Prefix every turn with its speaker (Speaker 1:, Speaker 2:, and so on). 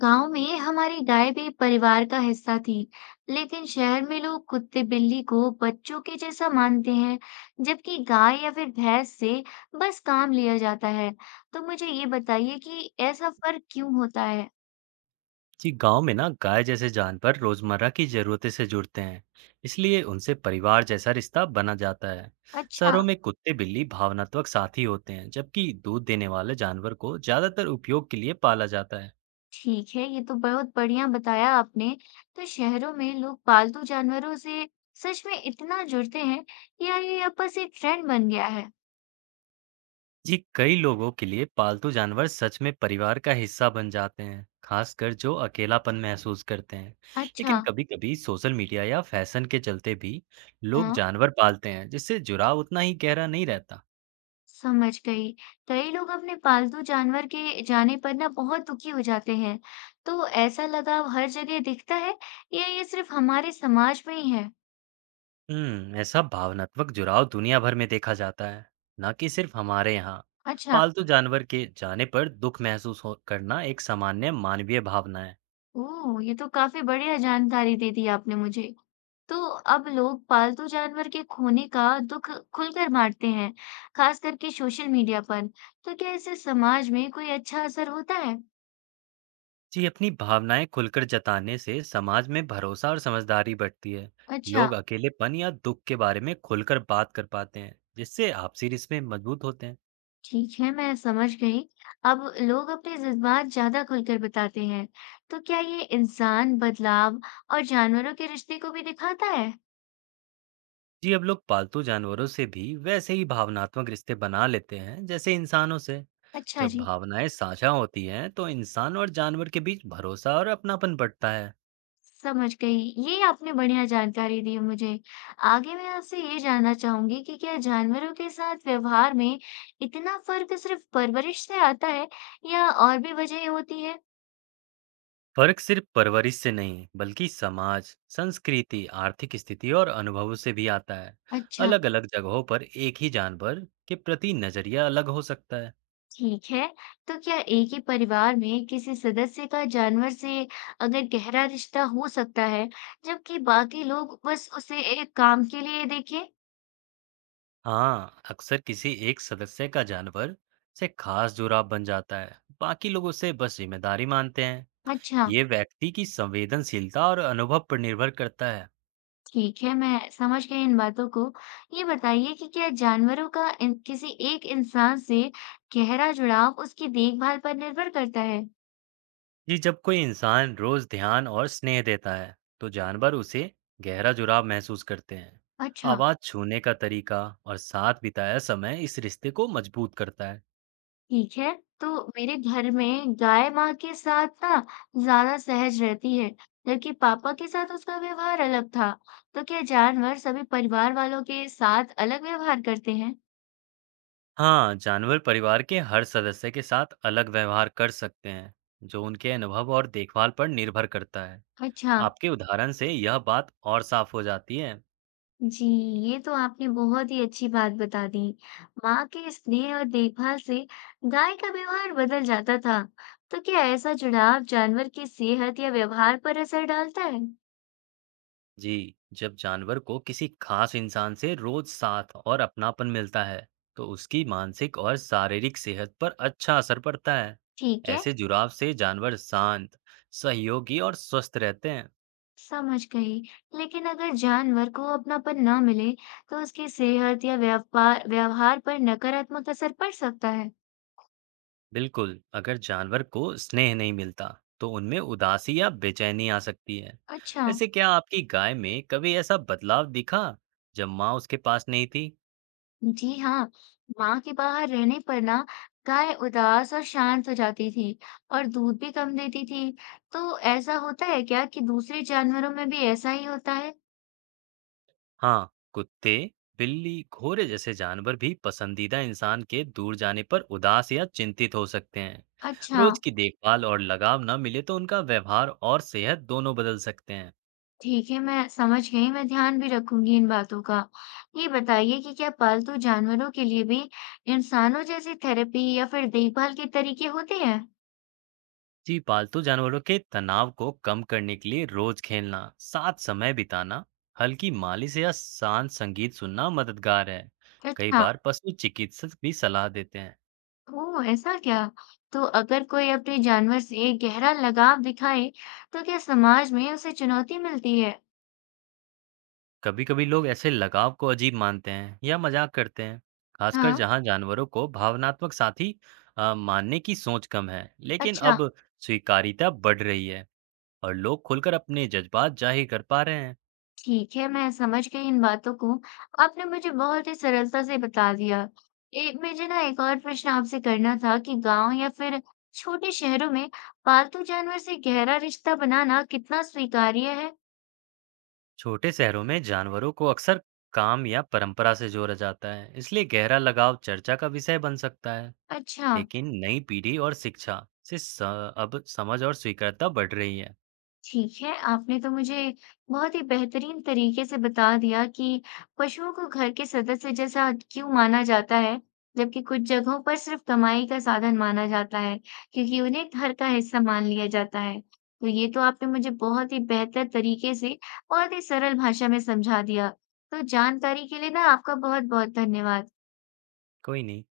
Speaker 1: गांव में हमारी गाय भी परिवार का हिस्सा थी, लेकिन शहर में लोग कुत्ते बिल्ली को बच्चों के जैसा मानते हैं, जबकि गाय या फिर भैंस से बस काम लिया जाता है। तो मुझे ये बताइए कि ऐसा फर्क क्यों होता है?
Speaker 2: जी गांव में ना गाय जैसे जानवर रोजमर्रा की जरूरतें से जुड़ते हैं। इसलिए उनसे परिवार जैसा रिश्ता बना जाता है।
Speaker 1: अच्छा,
Speaker 2: शहरों में कुत्ते बिल्ली भावनात्मक साथी होते हैं, जबकि दूध देने वाले जानवर को ज्यादातर उपयोग के लिए पाला जाता है।
Speaker 1: ठीक है, ये तो बहुत बढ़िया बताया आपने। तो शहरों में लोग पालतू जानवरों से सच में इतना जुड़ते हैं या ये आपस एक ट्रेंड बन गया है?
Speaker 2: जी कई लोगों के लिए पालतू जानवर सच में परिवार का हिस्सा बन जाते हैं, खासकर जो अकेलापन महसूस करते हैं।
Speaker 1: अच्छा,
Speaker 2: लेकिन कभी-कभी सोशल मीडिया या फैशन के चलते भी लोग
Speaker 1: हाँ।
Speaker 2: जानवर पालते हैं, जिससे जुड़ाव उतना ही गहरा नहीं रहता।
Speaker 1: समझ गई। कई लोग अपने पालतू जानवर के जाने पर ना बहुत दुखी हो जाते हैं। तो ऐसा लगाव हर जगह दिखता है या ये सिर्फ हमारे समाज में ही है?
Speaker 2: ऐसा भावनात्मक जुड़ाव दुनिया भर में देखा जाता है, न कि सिर्फ हमारे यहाँ।
Speaker 1: अच्छा,
Speaker 2: पालतू जानवर के जाने पर दुख महसूस हो करना एक सामान्य मानवीय भावना है।
Speaker 1: ओह! ये तो काफी बढ़िया जानकारी दे दी आपने मुझे। तो अब लोग पालतू जानवर के खोने का दुख खुलकर बाँटते हैं, खास करके सोशल मीडिया पर। तो क्या इससे समाज में कोई अच्छा असर होता है?
Speaker 2: जी, अपनी भावनाएं खुलकर जताने से समाज में भरोसा और समझदारी बढ़ती है।
Speaker 1: अच्छा।
Speaker 2: लोग अकेलेपन या दुख के बारे में खुलकर बात कर पाते हैं, जिससे आपसी रिश्ते मजबूत होते हैं।
Speaker 1: ठीक है, मैं समझ गई। अब लोग अपने जज्बात ज़्यादा खुलकर बताते हैं। तो क्या ये इंसान बदलाव और जानवरों के रिश्ते को भी दिखाता है?
Speaker 2: जी अब लोग पालतू जानवरों से भी वैसे ही भावनात्मक रिश्ते बना लेते हैं जैसे इंसानों से।
Speaker 1: अच्छा
Speaker 2: जब
Speaker 1: जी,
Speaker 2: भावनाएं साझा होती हैं तो इंसान और जानवर के बीच भरोसा और अपनापन बढ़ता है।
Speaker 1: समझ गई। ये आपने बढ़िया जानकारी दी मुझे। आगे मैं आपसे ये जानना चाहूंगी कि क्या जानवरों के साथ व्यवहार में इतना फर्क सिर्फ परवरिश से आता है या और भी वजह होती है?
Speaker 2: फर्क सिर्फ परवरिश से नहीं बल्कि समाज, संस्कृति, आर्थिक स्थिति और अनुभवों से भी आता है।
Speaker 1: अच्छा
Speaker 2: अलग अलग जगहों पर एक ही जानवर के प्रति नजरिया अलग हो सकता है।
Speaker 1: ठीक है, तो क्या एक ही परिवार में किसी सदस्य का जानवर से अगर गहरा रिश्ता हो सकता है, जबकि बाकी लोग बस उसे एक काम के लिए देखें?
Speaker 2: हाँ अक्सर किसी एक सदस्य का जानवर से खास जुड़ाव बन जाता है, बाकी लोग उसे बस जिम्मेदारी मानते हैं।
Speaker 1: अच्छा,
Speaker 2: ये व्यक्ति की संवेदनशीलता और अनुभव पर निर्भर करता है।
Speaker 1: ठीक है, मैं समझ गई इन बातों को। ये बताइए कि क्या जानवरों का किसी एक इंसान से गहरा जुड़ाव उसकी देखभाल पर निर्भर करता है?
Speaker 2: जी जब कोई इंसान रोज ध्यान और स्नेह देता है तो जानवर उसे गहरा जुड़ाव महसूस करते हैं।
Speaker 1: अच्छा।
Speaker 2: आवाज, छूने का तरीका और साथ बिताया समय इस रिश्ते को मजबूत करता है।
Speaker 1: ठीक है। तो मेरे घर में गाय माँ के साथ ना ज्यादा सहज रहती है, जबकि पापा के साथ उसका व्यवहार अलग था। तो क्या जानवर सभी परिवार वालों के साथ अलग व्यवहार करते हैं?
Speaker 2: हाँ जानवर परिवार के हर सदस्य के साथ अलग व्यवहार कर सकते हैं, जो उनके अनुभव और देखभाल पर निर्भर करता है।
Speaker 1: अच्छा
Speaker 2: आपके उदाहरण से यह बात और साफ हो जाती है।
Speaker 1: जी, ये तो आपने बहुत ही अच्छी बात बता दी। माँ के स्नेह और देखभाल से गाय का व्यवहार बदल जाता था। तो क्या ऐसा जुड़ाव जानवर की सेहत या व्यवहार पर असर डालता है?
Speaker 2: जी, जब जानवर को किसी खास इंसान से रोज साथ और अपनापन मिलता है, तो उसकी मानसिक और शारीरिक सेहत पर अच्छा असर पड़ता है।
Speaker 1: ठीक है।
Speaker 2: ऐसे जुड़ाव से जानवर शांत, सहयोगी और स्वस्थ रहते हैं।
Speaker 1: समझ गई। लेकिन अगर जानवर को अपनापन ना मिले, तो उसकी सेहत या व्यापार व्यवहार पर नकारात्मक असर पड़ सकता है।
Speaker 2: बिल्कुल, अगर जानवर को स्नेह नहीं मिलता, तो उनमें उदासी या बेचैनी आ सकती है।
Speaker 1: अच्छा।
Speaker 2: वैसे क्या आपकी गाय में कभी ऐसा बदलाव दिखा, जब माँ उसके पास नहीं थी?
Speaker 1: जी हाँ, माँ के बाहर रहने पर ना गाय उदास और शांत हो जाती थी, और दूध भी कम देती थी। तो ऐसा होता है क्या कि दूसरे जानवरों में भी ऐसा ही होता है?
Speaker 2: हाँ कुत्ते, बिल्ली, घोड़े जैसे जानवर भी पसंदीदा इंसान के दूर जाने पर उदास या चिंतित हो सकते हैं।
Speaker 1: अच्छा।
Speaker 2: रोज की देखभाल और लगाव न मिले तो उनका व्यवहार और सेहत दोनों बदल सकते हैं।
Speaker 1: ठीक है, मैं समझ गई, मैं ध्यान भी रखूंगी इन बातों का। ये बताइए कि क्या पालतू जानवरों के लिए भी इंसानों जैसी थेरेपी या फिर देखभाल के तरीके होते हैं?
Speaker 2: जी पालतू जानवरों के तनाव को कम करने के लिए रोज खेलना, साथ समय बिताना, हल्की मालिश या शांत संगीत सुनना मददगार है। कई
Speaker 1: अच्छा,
Speaker 2: बार पशु चिकित्सक भी सलाह देते हैं।
Speaker 1: ओह ऐसा क्या? तो अगर कोई अपने जानवर से गहरा लगाव दिखाए, तो क्या समाज में उसे चुनौती मिलती है?
Speaker 2: कभी-कभी लोग ऐसे लगाव को अजीब मानते हैं या मजाक करते हैं, खासकर
Speaker 1: हाँ,
Speaker 2: जहां जानवरों को भावनात्मक साथी मानने की सोच कम है। लेकिन
Speaker 1: अच्छा।
Speaker 2: अब स्वीकार्यता बढ़ रही है और लोग खुलकर अपने जज्बात जाहिर कर पा रहे हैं।
Speaker 1: ठीक है, मैं समझ गई इन बातों को। आपने मुझे बहुत ही सरलता से बता दिया। ए, मुझे ना एक और प्रश्न आपसे करना था कि गाँव या फिर छोटे शहरों में पालतू जानवर से गहरा रिश्ता बनाना कितना स्वीकार्य है?
Speaker 2: छोटे शहरों में जानवरों को अक्सर काम या परंपरा से जोड़ा जाता है, इसलिए गहरा लगाव चर्चा का विषय बन सकता है।
Speaker 1: अच्छा।
Speaker 2: लेकिन नई पीढ़ी और शिक्षा से अब समझ और स्वीकार्यता बढ़ रही है।
Speaker 1: ठीक है, आपने तो मुझे बहुत ही बेहतरीन तरीके से बता दिया कि पशुओं को घर के सदस्य जैसा क्यों माना जाता है, जबकि कुछ जगहों पर सिर्फ कमाई का साधन माना जाता है, क्योंकि उन्हें घर का हिस्सा मान लिया जाता है। तो ये तो आपने मुझे बहुत ही बेहतर तरीके से, बहुत ही सरल भाषा में समझा दिया। तो जानकारी के लिए ना आपका बहुत-बहुत धन्यवाद।
Speaker 2: कोई नहीं।